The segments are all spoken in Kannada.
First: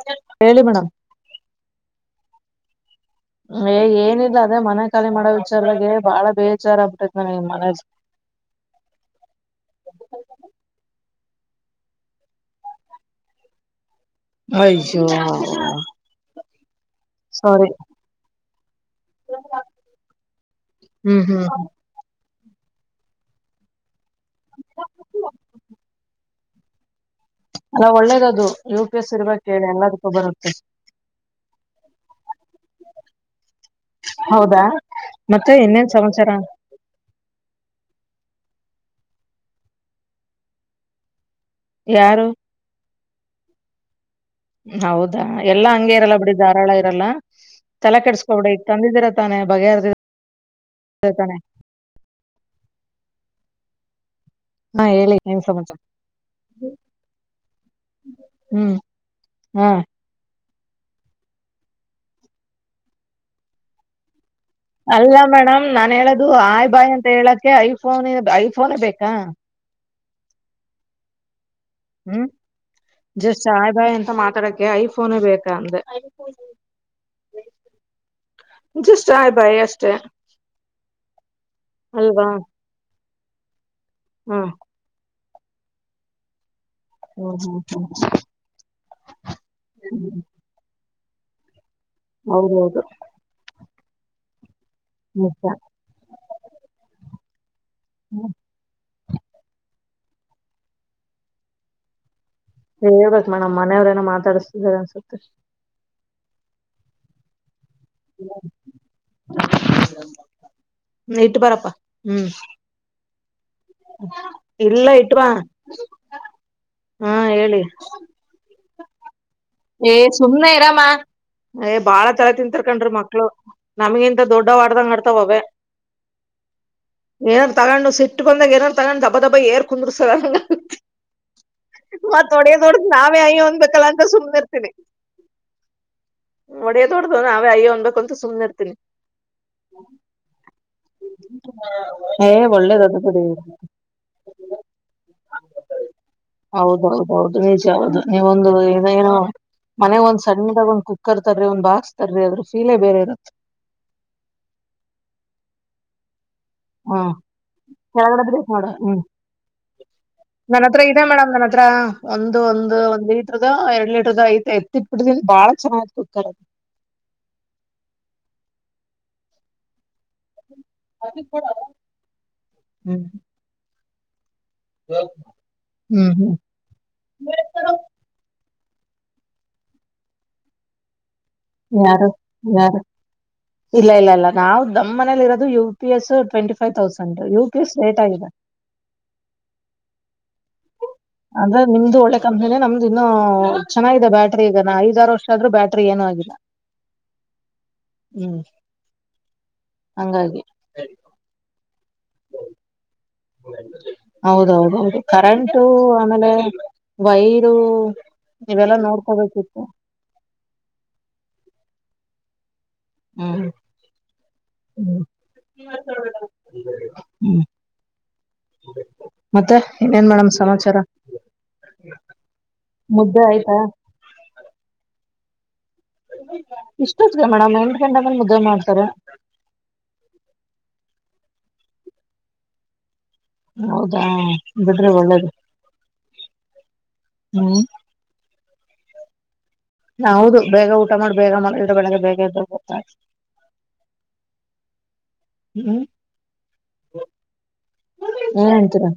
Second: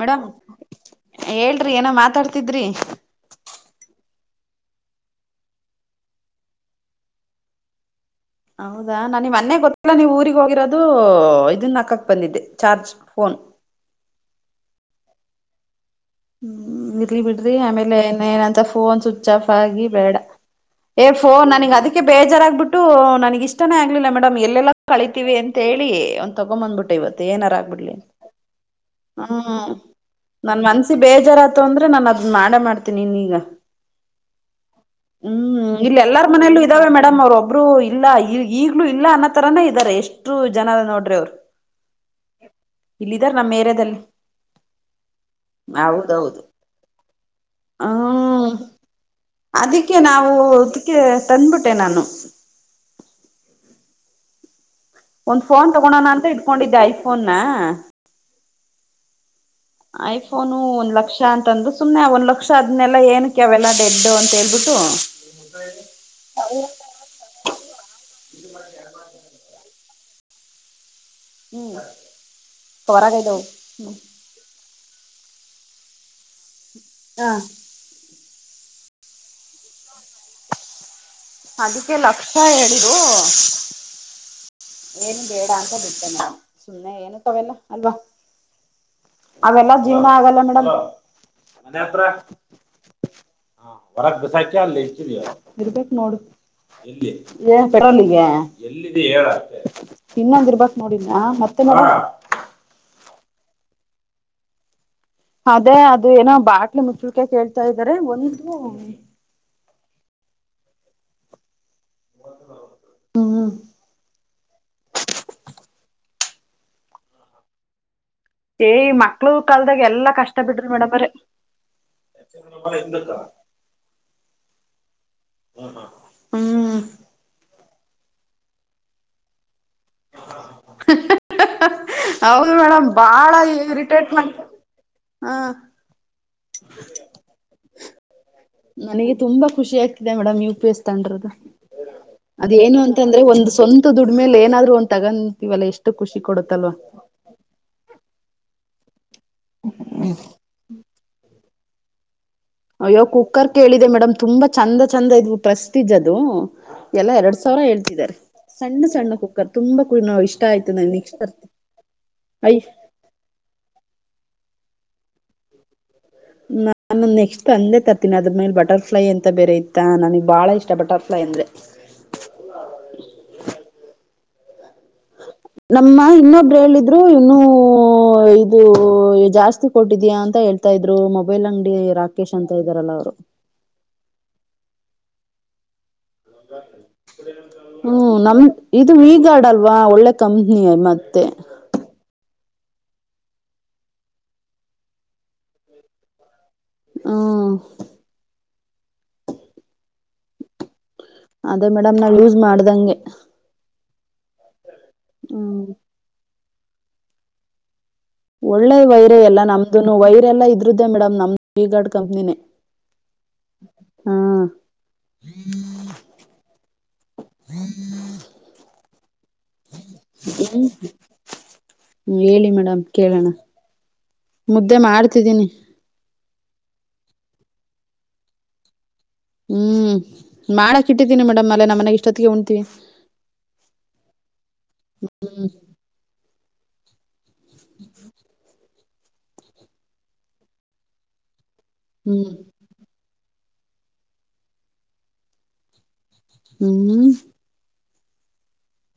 ಮೇಡಮ್ ಹೇಳಿ ಮೇಡಮ್ ಹೇಳ್ರಿ ಏನೋ ಮಾತಾಡ್ತಿದ್ರಿ ಏ ಏನಿಲ್ಲ ಅದೇ ಮನೆ ಖಾಲಿ ಮಾಡೋ ವಿಚಾರದಾಗೆ ಬಾಳ ಬೇಜಾರ ಆಗ್ಬಿಟ್ಟೈತ್ ಮನೆ ಹೌದಾ ನಾ ನಿ ಮೊನ್ನೆ ಗೊತ್ತಿಲ್ಲ ನೀವು ಊರಿಗ್ ಹೋಗಿರೋದು ಓ ಇದನ್ ನಾಕಕ್ ಬಂದಿದ್ದೆ ಚಾರ್ಜ್ ಫೋನ್ ಅಯ್ಯೋ ಹ್ಮ್ ಇಲ್ರಿ ಬಿಡ್ರಿ ಸಾರಿ ಆಮೇಲೆನ ಫೋನ್ ಸ್ವಿಚ್ ಆಫ್ ಆಗಿ ಬೇಡ ಏ ಹ್ಮ್ ಹ್ಮ್ ಫೋನ್ ನನಗ್ ಅದಕ್ಕೆ ಬೇಜಾರ ಬಿಟ್ಟು ನನಗ ಇಷ್ಟಾನೇ ಆಗ್ಲಿಲ್ಲ ಮೇಡಮ್ ಎಲ್ಲೆಲ್ಲಾ ಕಳಿತೀವಿ ಅಂತ ಹೇಳಿ ಒಂದು ತಗೊ್ಂಬಂದ್ಬಿಟ್ಟೆ ಇವತ್ತು ಏನಾರ ಅಲ್ಲ ಆಗ್ಬಿಡ್ಲಿ ಒಳ್ಳೇದದು ಯು ಪಿ ಎಸ್ ಇರ್ಬೇಕ ಹೇಳಿ ಹ್ಮ್ ಎಲ್ಲದಕ್ಕೂ ಬರುತ್ತೆ ನನ್ ಮನಸ್ ಬೇಜಾರಾತು ಅಂದ್ರೆ ನಾನು ಅದ್ನ್ ಮಾಡ ಮಾಡ್ತೀನಿ ಇಗ ಹೌದಾ ಮತ್ತೆ ಹ್ಮ್ ಇನ್ನೇನ್ ಇಲ್ಲ ಎಲ್ಲಾರ ಸಮಾಚಾರ ಮನೆಯಲ್ಲೂ ಇದಾವೆ ಮೇಡಮ್ ಅವ್ರೊಬ್ರು ಇಲ್ಲ ಈ ಈಗ್ಲೂ ಇಲ್ಲ ಅನ್ನೋ ತರಾನೇ ಇದ್ದಾರೆ ಎಷ್ಟು ಜನ ನೋಡ್ರಿ ಅವ್ರು ಯಾರು ಇಲ್ಲಿದಾರ ನಮ್ಮ್ ಏರಿಯಾದಲ್ಲಿ ಹೌದಾ ಎಲ್ಲಾ ಹಂಗೆ ಇರಲ್ಲಾ ಬಿಡಿ ಹೌದೌದು ಧಾರಾಳ ಇರಲ್ಲ ತಲೆ ಹ್ಮ್ ಕೆಡ್ಸ್ಕೊಬಿಡಿ ಈಗ ತಂದಿದ್ದೀರ ತಾನೆ ಅದಿಕ್ಕೆ ಬಗೆಹರ್ದಿರ ನಾವು ಅದಕ್ಕೆ ತಾನೆ ತಂದ್ಬಿಟ್ಟೆ ನಾನು [inaudible] ಹಾ ಹೇಳಿ ಏನ್ ಒಂದ್ ಫೋನ್ ಸಮಾಚಾರ ತಗೋಳೋಣ ಅಂತ ಇಟ್ಕೊಂಡಿದ್ದೆ ಐಫೋನ್ ಹ್ಮ್ ಹಾ ಆಯಫೋನ್ ಅವನು ಒಂದ ಲಕ್ಷ ಅಂತ ಅಂದ್ರೆ ಸುಮನೆ ಒಂದ ಲಕ್ಷ ಅದ್ನೆಲ್ಲಾ ಏನಕ್ಕೆ ಅವೆಲ್ಲಾ ಡೆಡ್ ಅಂತಿ ಅಲ್ಲ ಮೇಡಮ್ ನಾನನ್ ಹೇಳದು ಆಯ್ ಬಾಯಿ ಅಂತ ಹೇಳಕ್ಕೆ ಐಫೋನ್ ಐಫೋನ್ ಬೇಕಾ ಹ್ಮ್ ಹ್ಮ್ ಜಸ್ಟ್ ಹೊರಗಿದವು ಸಾಯ್ ಬಾಯಿ ಎಂತ ಮಾತಾಡಕ್ಕೆ ಯ ಫೋನ ಬೇಕ [unintelligible] ಹಾ ಜಸ್ಟ್ ಆಯ್ ಬಾಯ್ ಅಷ್ಟೆ ಅದಕ್ಕೆ ಲಕ್ಷ ಹೇಳಿರು. ಹ್ಮ ಏನು ಬೇಡ ಅಂತ ಬಿಟ್ಟೇ ನಾನು ಸುಮ್ನೆ ಏನಕ್ ಹ್ಮ್ ಅವೆಲ್ಲ ಹ್ಮ್ ಅಲ್ವಾ. ಅವೆಲ್ಲಾ ಜೀವನಾ ಹ್ಮ್ ಆಗಲ್ಲ ಮೇಡಮ್. ಹೌದೌದು. ಹ ಹೊರಕ್ ಬಿಸಾಕಿ ಅಲ್ಲಿ ಇಟ್ಟಿದಿಯ ನಿಜ ಇರ್ಬೇಕ ನೋಡು ಎಲ್ಲಿ. ಏ ಪೇಟ್ರೋಲ್ಗೇ ಹ್ಮ್ ಎಲ್ಲಿದಿ ಹೇಳ್ ಅಷ್ಟೆ. ಇನ್ನೊಂದ್ ಇರ್ಬಕ್ ನೋಡಿದ್ನ ಮತ್ತೆ ನೋಡು. ಹೇಳ ಬೆಕ್ ಮೇಡಮ್ ಮನೆಯವ್ರೇನೊ ಮಾತಾಡ್ಸ್ತಿದಾರೆ ಅನ್ಸುತ್ತ. ಅದೇ ಅದು ಏನೋ ಬಾಟ್ಲಿ ಮುಚ್ಚಳ್ಕೆ ಕೇಳ್ತಾ ಇದಾರೆ ಒಂದು. ಹ್ಮ ಇಟ್ಟು ಬಾರಪ್ಪ ಹ್ಮ್. ಹ್ಮ್ ಇಲ್ಲೆ ಇಟ್ವ ಬಾ ಹಾ ಹೇಳಿ. ಎ ಮಾ. ಏ ಸುಮ್ನೆ ಇರಮಾ ಏ ಬಾಳಾ ತಲೆ ತಿಂತರ್ ಕಂಡ್ರಿ ಮಕ್ಳು ನಮಗಿಂತ. ದೊಡ್ಡವ ಆಡದಂಗ್ ಆಡ್ತಾವ್ ಅವೇ. ಹ್ಮ್ ತಗಂಡು ಸಿಟ್ಟುಬಂದಂಗ್ ಏನರ ತಗಂಡ್ ದಬ ದಬ ಹೇರ್. ಕುಂದ್ರ ಸರ ಮತ್ ಹೌದು ಹೊಡಿಯೋದ್ ಹೊಡದ್ ಮೇಡಮ್ ನಾವೇ ಬಾಳ ಅಯ್ಯೊ ಅನ್ಬೇಕಲ್ಲ ಅಂತ ಇರಿಟೇಟ್ ಮಾಡ್ ಸುಮ್ನೆ ಇರ್ತ. ಹ ಹೊಡಿಯೋದ್ ಹೊಡ್ದ ನಾವೇ ಅಯ್ಯೋ ಅನ್ಬೇಕು. ಅಂತ ಸುಮ್ನಿರ್ತೀನಿ ನನಗೆ ತುಂಬಾ ಖುಷಿ ಆಗ್ತಿದೆ ಮೇಡಮ್ ನೀವ್ ಪಿಸ್ ತಂಡಿರೋದು ಏ ಅದು ಏನು ಅಂತ. ಒಳ್ಳೇದದು ಅಂದ್ರೆ ಬಿಡಿ ಒಂದ್ ಸ್ವಂತ ದುಡ್ಮೇಲಿ ಏನಾದ್ರು ಒಂದ್ ತಗೊಂತೀವಲ್ಲ ಎಷ್ಟು ಖುಷಿ ಕೊಡುತ್ತಲ್ವ. ನೀವ ಒಂದು ಇದ ಏನೊ ಮನೆ ಒಂದ್ ಸಣ್ಣದಾಗ ಒಂದ್ ಕುಕ್ಕರ್ ತರಿ ಒಂದ್ ಬಾಕ್ಸ್ ತರಿ ಅದ್ರ. ಫೀಲೇ ಅಯ್ಯೋ ಬೇರೆ ಇರುತ್ತೆ ಕುಕ್ಕರ್ ಕೇಳಿದೆ ಮೇಡಮ್ ತುಂಬಾ ಚಂದ ಚಂದ ಇದ್ವು ಪ್ರೆಸ್ಟೀಜ್ ಅದು. ಹಾ ಎಲ್ಲಾ ಎರಡ್ ಸಾವಿರ ಹೇಳ್ತಿದ್ದಾರೆ ಕೆಳಗಡೆದ್ರೆ ನೋಡ ಸಣ್ಣ ಹ್ಮ್ ಸಣ್ಣ ಕುಕ್ಕರ್ ತುಂಬಾ ಇಷ್ಟ ನನ್ ಆಯ್ತು ಹತ್ರ ನನಗ ಇದೆ ನೆಕ್ಸ್ಟ್ ಮೇಡಮ್ ನನ್ ಸರತಿ. ಒಂದು ಒಂದು ಒಂದ ಲೀಟರ್ ಎರಡ್ ಲೀಟರ್ ಐತೆ ಎತ್ತಿಟ್ಬಿಟ್ಟನಿ ಬಾಳ ಚನ್ನಾಗತ. ನಾನು ನೆಕ್ಸ್ಟ್ ತಂದೇ ತರ್ತೀನಿ ಅದ್ರ ಮೇಲೆ ಬಟರ್ಫ್ಲೈ ಅಂತ ಬೇರೆ ಇತ್ತಾ ನನಗ್ ಬಾಳ ಇಷ್ಟ. ಬಟರಫ್ಲೈ ಅಂದ್ರೆ. ಹ್ಮ್ ನಮ್ಮ ಹ್ಮ್ ಹ್ಮ್ ಇನ್ನೊಬ್ರು ಹೇಳಿದ್ರು ಇನ್ನೂ. ಜಾಸ್ತಿ ಕೊಟ್ಟಿದಯಾ ಅಂತ ಹೇಳ್ತಾ ಇದ್ರು. ಮೊಬೈಲ್ ಅಂಗಡಿ ಯಾರು ರಾಕೇಶ್ ಅಂತ ಯಾರು ಇದ್ದಾರಲ್ಲ ಅವರು ಇಲ್ಲ ಇಲ್ಲ ಇಲ್ಲ ನಾವು ನಮ್ಮ ಮನೇಲಿ ಇರೋದು ಇವ. ರೇಟ್ ಹ್ಮ್ ಆಗಿದೆ ನಮ್ದ ಇದು ವಿ ಗಾರ್ಡ್ ಅಲ್ವಾ ಒಳ್ಳೆ ಕಮ. ನೀ ಮತ್ತೆ. ತನೆ ನಮ್ದು ಇನ್ನ ಚೆನ್ನಾಗಿದೆ ಬ್ಯಾಟ್ರಿ ಈಗ ನಾ ಐದಾರು ವರ್ಷ ಆದ್ರೂ ಬ್ಯಾಟ್ರ ಏನು ಆಗಿಲ್ಲ. ಹ. ಹ್ಮ್ ಹಂಗಾಗಿ. ಅದೇ ಮೇಡಮ್ ನಾವು ಯೂಸ್ ಮಾಡ್ದಂಗೆ. ಹೌದೌದೌದು ಹ್ಮ್ ಕರೆಂಟು ಆಮೇಲೆ ವೈರು. ಒಳ್ಳೆ ಇವೆಲ್ಲಾ ವೈರ ಎಲ್ಲ ನೋಡ್ಕೋಬೇಕಿತ್ತು ನಮ್ದುನು ವೈರ್ ಎಲ್ಲ ಇದ್ರದ್ದೇ ಮೇಡಮ್ ನಮ್ದ ವಿ ಗಾರ್ಡ್ ಕಂಪ್ನಿನೇ. ಹ್ಮ. ಹಾ ಹ್ಮ ಹ್ಮ್. ಮತ್ತೆ ಇನ್ನೇನ್ ಮೇಡಮ್ ಸಮಾಚಾರಾ. ಹೇಳಿ ಮೇಡಮ್ ಕೇಳನಾ ಮುದ್ದೆ ಮಾಡ್ತಿದ್ದೀನಿ. ಇಷ್ಟೊತ್ಗೆ ಮೇಡಮ್ ಎಂಟ ಗಂಟೆ ಮೆಲ್ ಮುದ್ದೆ ಮಾಡ್ತಾರೆ. ಹ್ಮ್ ಮಾಡಕ ಇಟ್ಟಿದೀನಿ ಮೇಡಮ್ ಅಲ್ಲೇ ನಮ್ಮ್ ಮನೆಗ ಇಷ್ಟೊತ್ತಿಗೆ ಉಣ್ತೀವಿ. ಹೌದಾ ಬಿಡ್ರಿ ಒಳ್ಳೇದು. ಹ್ಮ್ ಹ್ಮ್. ಹಾ ಹೌದು ಬೇಗ ಊಟ ಮಾಡಿ ಬೇಗ ಮಲಗಿದ್ರೆ ಬೆಳಗ್ಗೆ ಬೇಗ ಹ್ಮ್ ಇದ್ದ ಹೋಗ್ಬೇಕು. ಹ್ಮ್. ಹ್ಮ್. ಹನ್ ಎಂತೀರಾ.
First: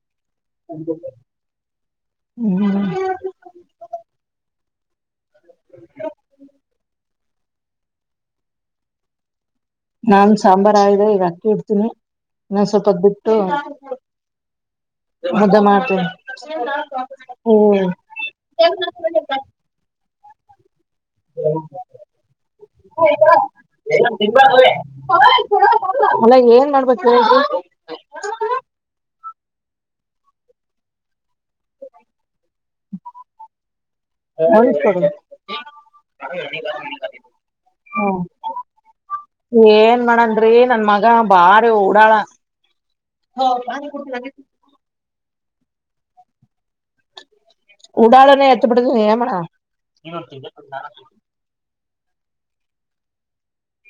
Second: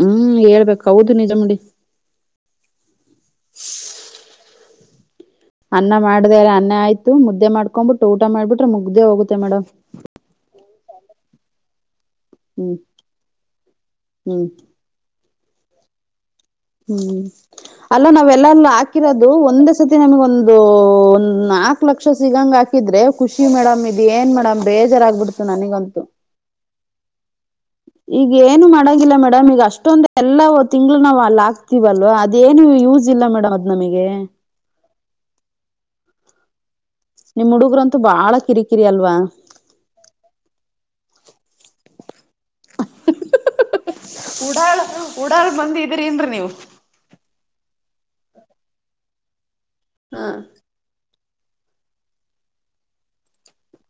ಹ್ಮ್ ಹೇಳ್ಬೇಕ್ ಹೌದು ನಿಜ ನೊಡಿ. ಹ್ಮ್. [unintelligible] ಅನ್ನ ಮಾಡ್ದೆ ಅನ್ನ ಆಯ್ತು ಮುದ್ದೆ ಮಾಡಕೊಂಡ ಬಿಟ್ಟು ಊಟ ಮಾಡಬಿಟ್ಟರೆ ಮುಗ್ದೇ ಹೋಗುತ್ತೆ ಮೇಡಂ. [unintelligible] ನಾನ ಸಾಂಬಾರ ಆಯದೆ ಈಗ ಅಕ್ಕಿ ಇಡ್ತೀನಿ. [unintelligible] ಇನ್ನ ಹ್ಮ್ ಸ್ವಲ್ಪತ್ತ ಬಿಟ್ಟು ಹ್ಮ್ ಮುದ್ದೆ ಮಾಡ್ತೀನಿ. [unintelligible] ಹೂ ಹ್ಮ್ ಅಲ್ಲ ನಾವೆಲ್ಲ ಅಲ್ಲಿ ಹಾಕಿರೋದು ಒಂದ್ ಸತಿ ನಮಗ ಒಂದು? [unintelligible] ಒಂದ್ ನಾಲ್ಕ ಲಕ್ಷ ಸಿಗಂಗ ಹಾಕಿದ್ರೆ ಖುಷಿ ಮೇಡಂ ಇದ ಏನ್ ಮೇಡಂ ಬೇಜಾರಾಗಗ್ಬಿಡ್ತು ನನಗಂತು [unintelligible] ಅಲ್ಲ ಏನ್ ಮಾಡಬೇಕ್ ಹೇಳ್ರಿ. ಕೊಡೋ [unintelligible] ಈಗ ಏನು ಮಾಡಂಗಿಲ್ಲ ಮೇಡಂ ಈಗ ಅಷ್ಟೊಂದ ಎಲ್ಲಾವ ತಿಂಗಳ ನಾವ ಅಲ್ಲ ಹಾಕ್ [unintelligible] ತಿಳಿವಲೂ ಅದೇನು ಯೂಸ ಇಲ್ಲ ಮೇಡಂ ಅದ್ ನಮಗೆ. [unintelligible] ಹಾಗ [unintelligible] ನಿಮ್ಮ ಹುಡುಗ್ರಂತೂ ಬಾಳ ಕಿರಿಕಿರಿ ಅತ್ತ [unintelligible] ಏನ್ ಮಾಡನ ರಿ ನನ್ನ ಮಗಾ ಬಾರಿ ಉಡಾಳ. [unintelligible] ಹೌದಾ ನಿಮಗ ನಡೆತ [unintelligible] ಉಡಾಳ ಮಂದಿ ಇದ್ದೀರಿ ಇಲ್ಲ ನೀವ. [unintelligible] ಉಡಳನ ಹೆತ್ತ ಬಿಟ್ಟಿನ ಏನ ಮಾಡೋನಾ? ಹಾ [unintelligible]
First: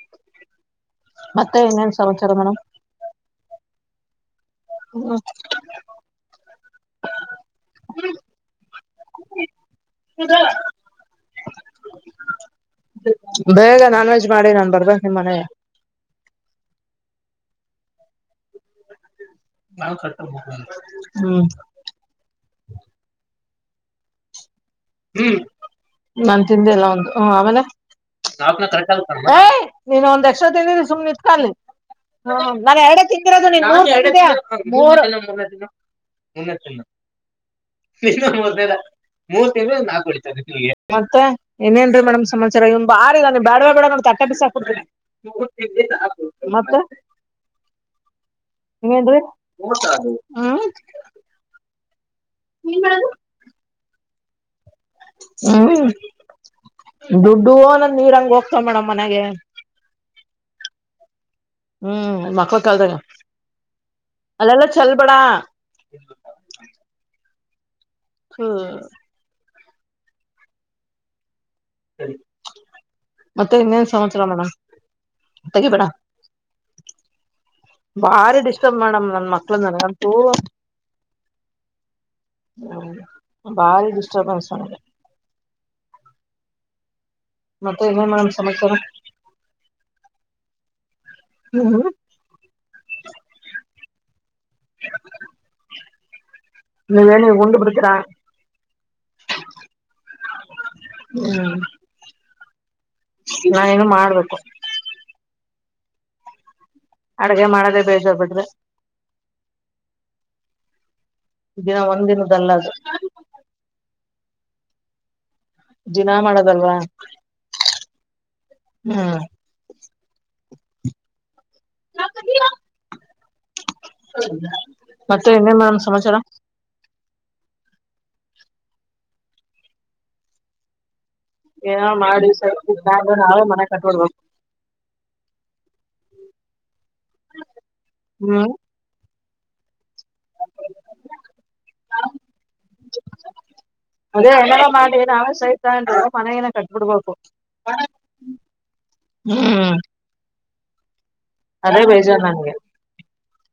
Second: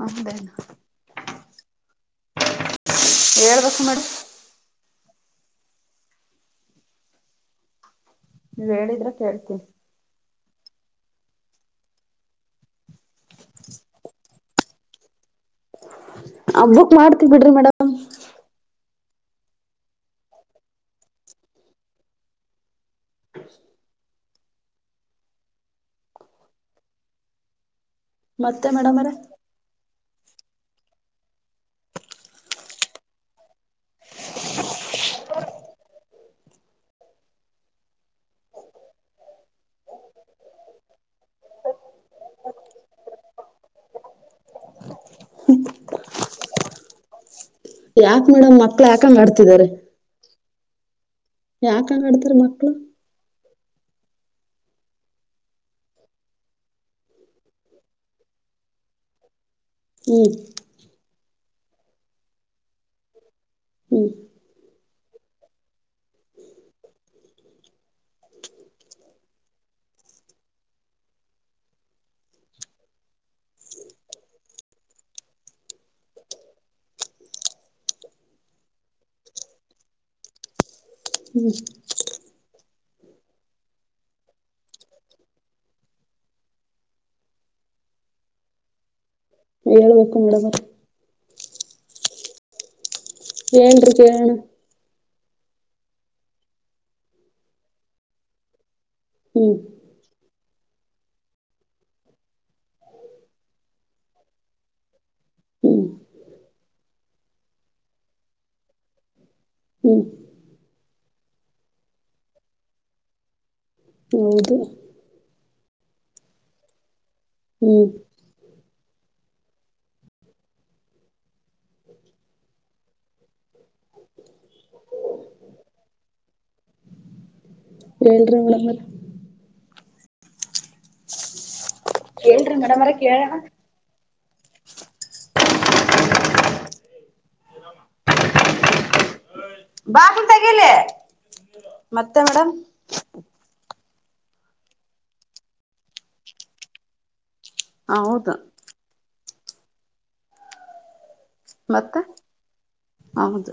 ಅಂದೇ ಹೇಳ್ಬೇಕು ಮತ್ತೆ ಇನ್ನೇನ್ ಸಮಾಚಾರ ಮೇಡಮ್ ಮೇಡಂ? [unintelligible] ಕುತ್ತಗೂ ಹ [unintelligible] ನೀವ್ ಹೇಳಿದ್ರೆ ಕೇಳ್ತನೀ. [unintelligible] ಕುಡ್ಡ್ ಬೇಗ ನಾನ್ ವಜ್ [unintelligible] ಮಾಡಿಗ ನಾ ಬರ್ಬೇಕ ನಿಮ್ಮ ಮನೆ [unintelligible] ಹಬ್ಬುಕ್ ಮಾಡತ್ತಿ ಬಿಡ್ರಿ ಮೇಡಂ. [unintelligible] ನಾವು ತಟ್ಟಕ ಹೂ [unintelligible] ಹೂ ನಾನ್ ತಿಂದೆ ಎಲ್ಲ ಒಂದು ಹ ಆಮೇಲೆ? [unintelligible] ಅಪ್ಪನ ಮತ್ತೆ ಕರೇಟ್ಟ ಮೇಡಮ್ ಆಗಿ ಅವ್ರೆ ಉಂತಾನ ಏ ನೀನ್ ಒಂದ್ ಎಕ್ಸ್ಟ್ರಾ ತಿಂದಿರಿ ಸುಮ್ನೆ ಇಲ್ಲ ತಾ ಇಲ್ಲಿ. [unintelligible] ಹ ನಾನ ಎರಡೆ ತಿಂತಿರೋದು ನಾನು ಎರಡೆ ತಿಂತಿರೋದು ನಂಗ್ ಗೊತ್ತ ಇಲ್ಲ ನೀನ್ ಮೂರ ತಿಂದೆ ಮೂರ [unintelligible] ಮುನ್ನ ತಿನ್ನು. [unintelligible] ತಿನ್ನ ನಾ ತೋಳಿತೀನಿ ನಿಮಗ ಏನ್ ಬೇಕ್ ಮತ್ತ ಇನ್ನ ಏನ್ರೀ ಮೇಡಂ ಸಮಾಚಾರ ಈವ್ ಬಾರಿ ಇದನ್ನ ಬ್ಯಾಡ ವೆ ಬೇಡ ತಟ್ಟೆ ಬಿಸಕ [unintelligible] ಹೂ ರಿ ಉಗಳ ತಿಂದಿದಾ ಮತ್ತ? [unintelligible] ಯಾಕ್ ಮೇಡಮ್ ಮಕ್ಳು ಏನ್ ರೀ ಯಾಕಂಗ್ ಆಡ್ತಿದ್ದಾರೆ ಊಟಾ ಹ [unintelligible] ಯಾಕಂಗ ಆಡ್ತಾರ ಮಕ್ಕಳು? [unintelligible] ಹೂ ದೊಡ್ಡವ ನೀರ್ ಹಂಗ ಹೋಗ್ತಾವ ಮೇಡಂ ಮನೆಗೆ [unintelligible] ಹೂ [unintelligible] ಹೂ ಮಕ್ಕಳ ಕಾಲದಾಗೆ ಹ್ಮ್ ಅಲ್ಲಲ್ಲ [unintelligible] ಚೆಲ್ಲ ಬೇಡಾ? [unintelligible] ಹೂ [unintelligible] ಸರಿ [unintelligible] ಮತ್ತೆ ಇನ್ನೇನ ಸಮಾಚರ ಮೇಡಂ ತಗಿಬೇಡ. [unintelligible] ಬಾರಿ ಡಿಸ್ಟರ್ಬ್ ಮೇಡಂ ನನ್ನ ಮಕ್ಕಳು ನನಗಂತೂ [unintelligible] ಹೂ [unintelligible] ಬಾರಿ ಡಿಸ್ಟರ್ಬನ್ಸ್ ನನಗೆ [unintelligible] ಮತ್ತೆ ಇನ್ನೇನ್ ಮೇಡಂ ಸಮಾಚಾರ? [unintelligible] ಹೇಳಬೇಕು ಮೇಡಂ ರ [unintelligible] ನೀವು [unintelligible] ಹೆಂಡರಿಗೆ. [unintelligible] ನೀವ ಹೇಳಿ ಉಂಡ್ ಬಿಡಿತ್ತಿರಾ? [unintelligible] ಹೂ [unintelligible] [inaudible] ಹ [unintelligible] ನಾ ಏನ್ ಮಾಡಬೇಕು. [unintelligible] ಹು [unintelligible] ಅಡಗೆ ಮಾಡೋದೇ ಬೇಜಾರ್ ಬಿಡರಿ [unintelligible] ಹ್ಮ ದಿನ ಒಂದಿನದಲ್ಲದು ಹೌದು ದಿನಾ ಮಾಡದಲ್ವಾ ಹ್ಮ ಹಾ ಕಕದಯ ಮತ್ತೆ ಇನ್ನೇನ್ ಮೇಡಮ್ ಸಮಾಚಾರ ಹೇಳರಿಿ ನೋಡಮ್ಮಲ್ಲ ಏನೋ ಮಾಡ ಹೇಳ್ರಿ ಮೇಡಮರ ಕೇಳೋಣ ನಾವೇ ಮನ ಕಟ್ಕಡ್ಬೇಕು ಹ್ಮ್ ಬಾಕ ತೆಗಿಲಿ ಮತ್ತೆ ಮೇಡಮ್ ಅದೇ ಹನ್ನರ ಮಾಡಿ ನಾವ ಸಹಿತ ಅಂದ ಮನೆಯನ ಕಟ್ಬಿಡ್ಬೇಕು ಹ ಹೌದು ಹ್ಮ್ ಅದೇ ಮತ್ತೆ ಬೇಜಾರ ನಂಗೆ ಹೌದು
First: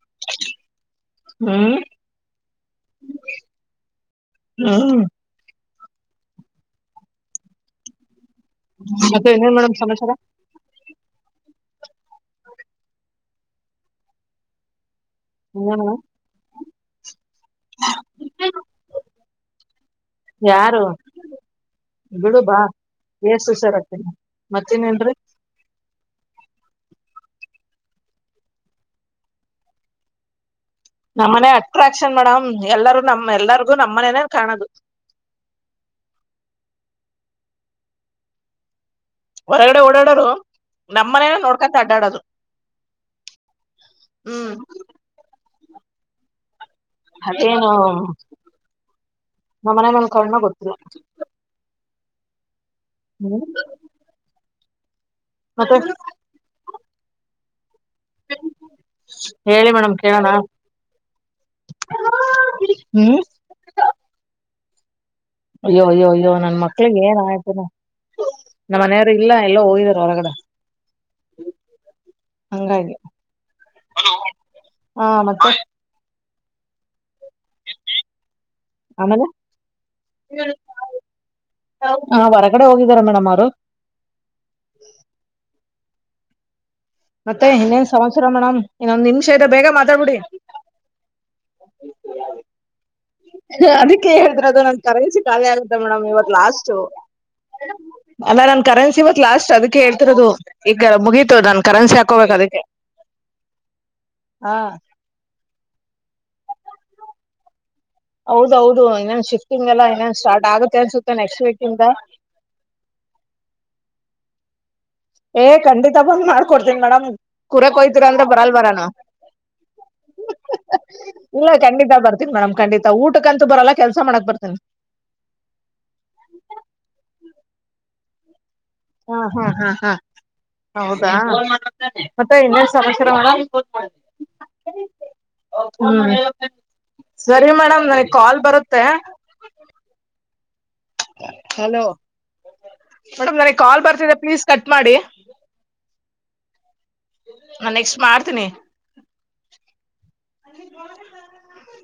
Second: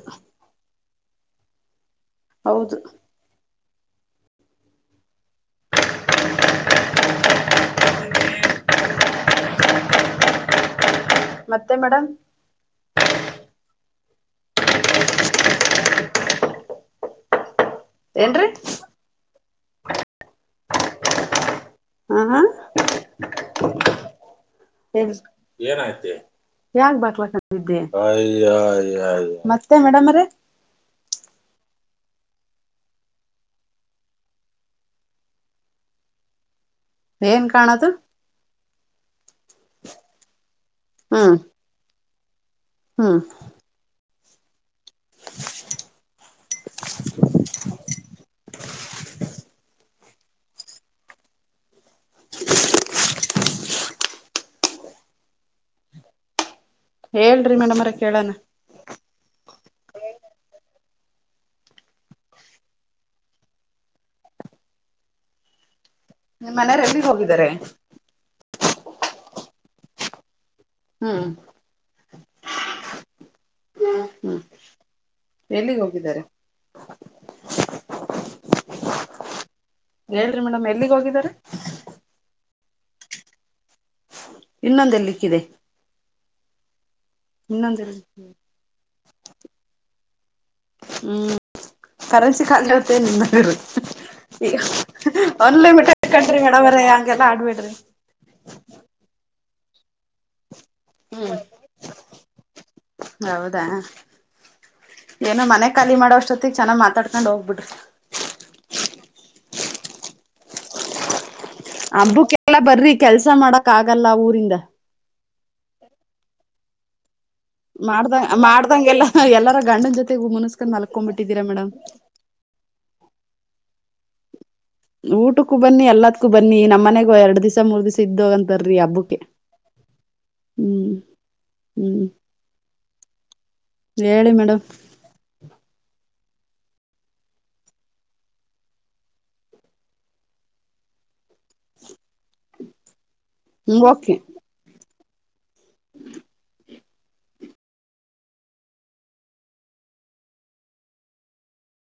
ಹ್ಮ್ ಹೌದು ಹ್ಮ ಮತ್ತೆ ಏನೇನ್ ಮೇಡಮ್ ಸಮಾಚಾರ ಮತ್ತೆ ಮೇಡ್ ಹ್ಮ್ ಏನ್ರೀ ಯಾರು ಹ ಹಾ ಬಿಳುಬಾ ಎಏಷ್ಟ ಹುಷಾರಾಗತೀನ ಮತ್ತನೇನ್ರಿ ಯಾ ಬಲ ಮತ್ತೆ ಮೇಡಮ್ ಅವರೇ ನಮ್ಮನೆ ಅಟ್ರಾಕ್ಷನ್ ಮೇಡಮ್ ಎಲ್ಲರ ನಮ ಎಲ್ಲರಿಗೂ ನಮ್ಮನೇನೇ ಕಾಣದು [inaudible] ಏನ್ ಕಾಣದು ಹೊರಗಡೆ ಓಡಾಡೋರು ನಮ್ಮನೇನ ನೋಡ್ಕಂತ ಅಡ್ಡಾಡೋದು ಹಾ ಹ್ಮ್ ಅದೇನು ನ ಮನ ಮೇಲ್ ಕರ್ಣ ಗೊತ್ತಿಲ್ಲ [unintelligible] ಹ್ಮ್ ಮತ್ತೆ ಹೇಳ್ರಿ ಮೇಡಮ್ರ ಕೇಳಣ ಹೇಳಿ ಮೇಡಮ್ ಕೇಳೋಣ ಹ್ಮ ಅಯ್ಯಯ್ಯೋ ಅಯ್ಯ ನಿಮ್ ನನ್ ಮನೆಯವ್ರು ಮಕ್ಳಿಗೆ ಎಲ್ಲಿಗ್ ಏನ್ ಹೋಗಿದ್ದಾರೆ ಆಯ್ತುನ ನಮ್ಮ ಮನೆಯವರು ಇಲ್ಲ ಎಲ್ಲ ಹೋಗಿದಾರ ಹೊರಗಡೆ ಹ್ಮ್ ಹಂಗಾಗಿ ಹ್ಮ್ ಹಾ ಮತ್ತೆ ಎಲ್ಲಿಗ್ ಹೋಗಿದ್ದಾರೆ [unintelligible] ಆಮೇಲೆ ಹೇಳ್ರಿ ಮೇಡಮ್ ಎಲ್ಲಿಗ್ ಹೋಗಿದಾರೆ ಹರ ಹೊಗಡೆ ಹೋಗಿದ್ದಾರೆ ಮೇಡಮ್ ಅವರು ಇನ್ನೊಂದೆಲ್ಲಿಕ್ಕಿದೆ ಮತ್ತೆ ಇನ್ನೇನ್ ಸಂವತ್ಸರ ಮೇಡಮ್ ಇನ್ನೊಂದ ನಿಮಷ ಇದೆ ಬೇಗ ಮಾತಾಡ್ಬಿಡಿ ಹ್ಮ್ ಕರಸಿ ಖಾಗಲ್ಲತ್ತ ಅದಕ್ಕೆ ಈ ಹೇಳಿದ್ರದು ನನ್ ಕರೆನ್ಸಿ ಖಾಲಿ ಒನ್ ಆಗುತ್ತೆ ಮೇಡಮ್ ಲಮಿಟೆಡ್ ಕಟ್ರಿ ಮೇಡವರ ಹಂಗೆಲ್ಲಾ ಆಡ್ಬಿಡ್ರಿ ಅಲ್ಲಾ ನನ್ ಕರೆನ್ಸಿ ಇವತ್ ಲಾಸ್ಟ್ ಅದಕ್ಕೆ ಹೇಳ್ತಿರೋದು ಈಗ ಹ್ಮ್ ಮುಗತದ ನಾನ್ ಕರೆನ್ಸಿ ಹಾಕೋಬೇಕು ಅದಕ್ಕೆ ಹೌದಾ ಹಾ ಏನು ಮನೆ ಖಾಲಿ ಮಾಡೋಷ್ಟೊ ಮ ಚನ್ನಾಗಿ ಮಾತಾಡ್ಕೊಂಡ್ ಹೋಗ್ಬಿ್ರಿ ಹೌದೌದು ಇನ್ನೇನ್ ಶಿಫ್ಟಿಂಗ್ಲ್ಲ ಇನ್ನೇನ್ ಸ್ಟಾರ್ಟ್ಗುತ್ತೆ ಅನ್ಸುತ್ತೆ ನೆಕ್ಸ್ಟ್ ವೀಕ್ ಇಂದ ಅಬ್ಬುಕ್ಕೆಲ್ಲ ಬರ್ರಿ ಕೆಲ್ಸ ಮಾಡಕ್ ಆಗಲ್ಲ ಊರಿಂದ ಏ ಖಂಡಿತ ಬಂದ್ ಮಾಡ್ಕೊಡ್ತೀನಿ ಮೇಡಮ್ ಕುರಕ್ೋಯ್ತಿರ ಮಾಡ್ದ ಅಂದ್ರೆ ಬರಲ್ ಬರಾನ ಮಾಡ್ದಂಗೆಲ್ಲ ಎಲ್ಲಾರ ಗಂಡನ ಜೊತೆಗ್ ಮುನ್ಸ್ಕೊಂಡ್ ಮಲ್ಕೊಂಡ್ಬಿಟ್ಟಿದೀರಾ ಇಲ್ಲ ಮೇಡಮ್ ಖಂಡಿತ ಬರ್ತನ್ ಮೇಡ್ ಖಂಡಿತ ಊಟಕಂತ ಬರಲ್ಲ ಕೆಲ್ಸ ಮಾಡಕ್ ಬರ್ತನಿ ಊಟಕ್ಕೂ ಬನ್ನಿ ಎಲ್ಲದಕ್ಕೂ ಬನ್ನಿ ನಮ್ಮ್ನೆಗೂ ಎರಡ್ ದಸ ಮೂರ್ ದಿವಸ ಇದ್ದ ಅಂತ ಹಾ ಹಾ್ ಹಾ ಹಾ ಹ್ಮ್ ಹೌದಾ ಹ್ಮ್ ಮತ್ತೆ ಇನ್ನೇ ಸಮಸರ ಹ ಹೇಳಿ ಮೇಡಮ್ ಸರಿ ಮೇಡಮ್ ನನಗ್ ಕಾಲ್ ಬರುತ್ತೆ ಹಲೋ ಮೇಡಮ್ ನನ ಕಾ ಹ್ಮ ಬರ್ತಿದೆ ಓಕೆ ಪ್ಲೀಸ್ ಕಟ್ ಮಾಡಿ ನಾ ನೆಕ್ಸ್ಟ್ ಮಾಡ್ತೀನಿ ಅ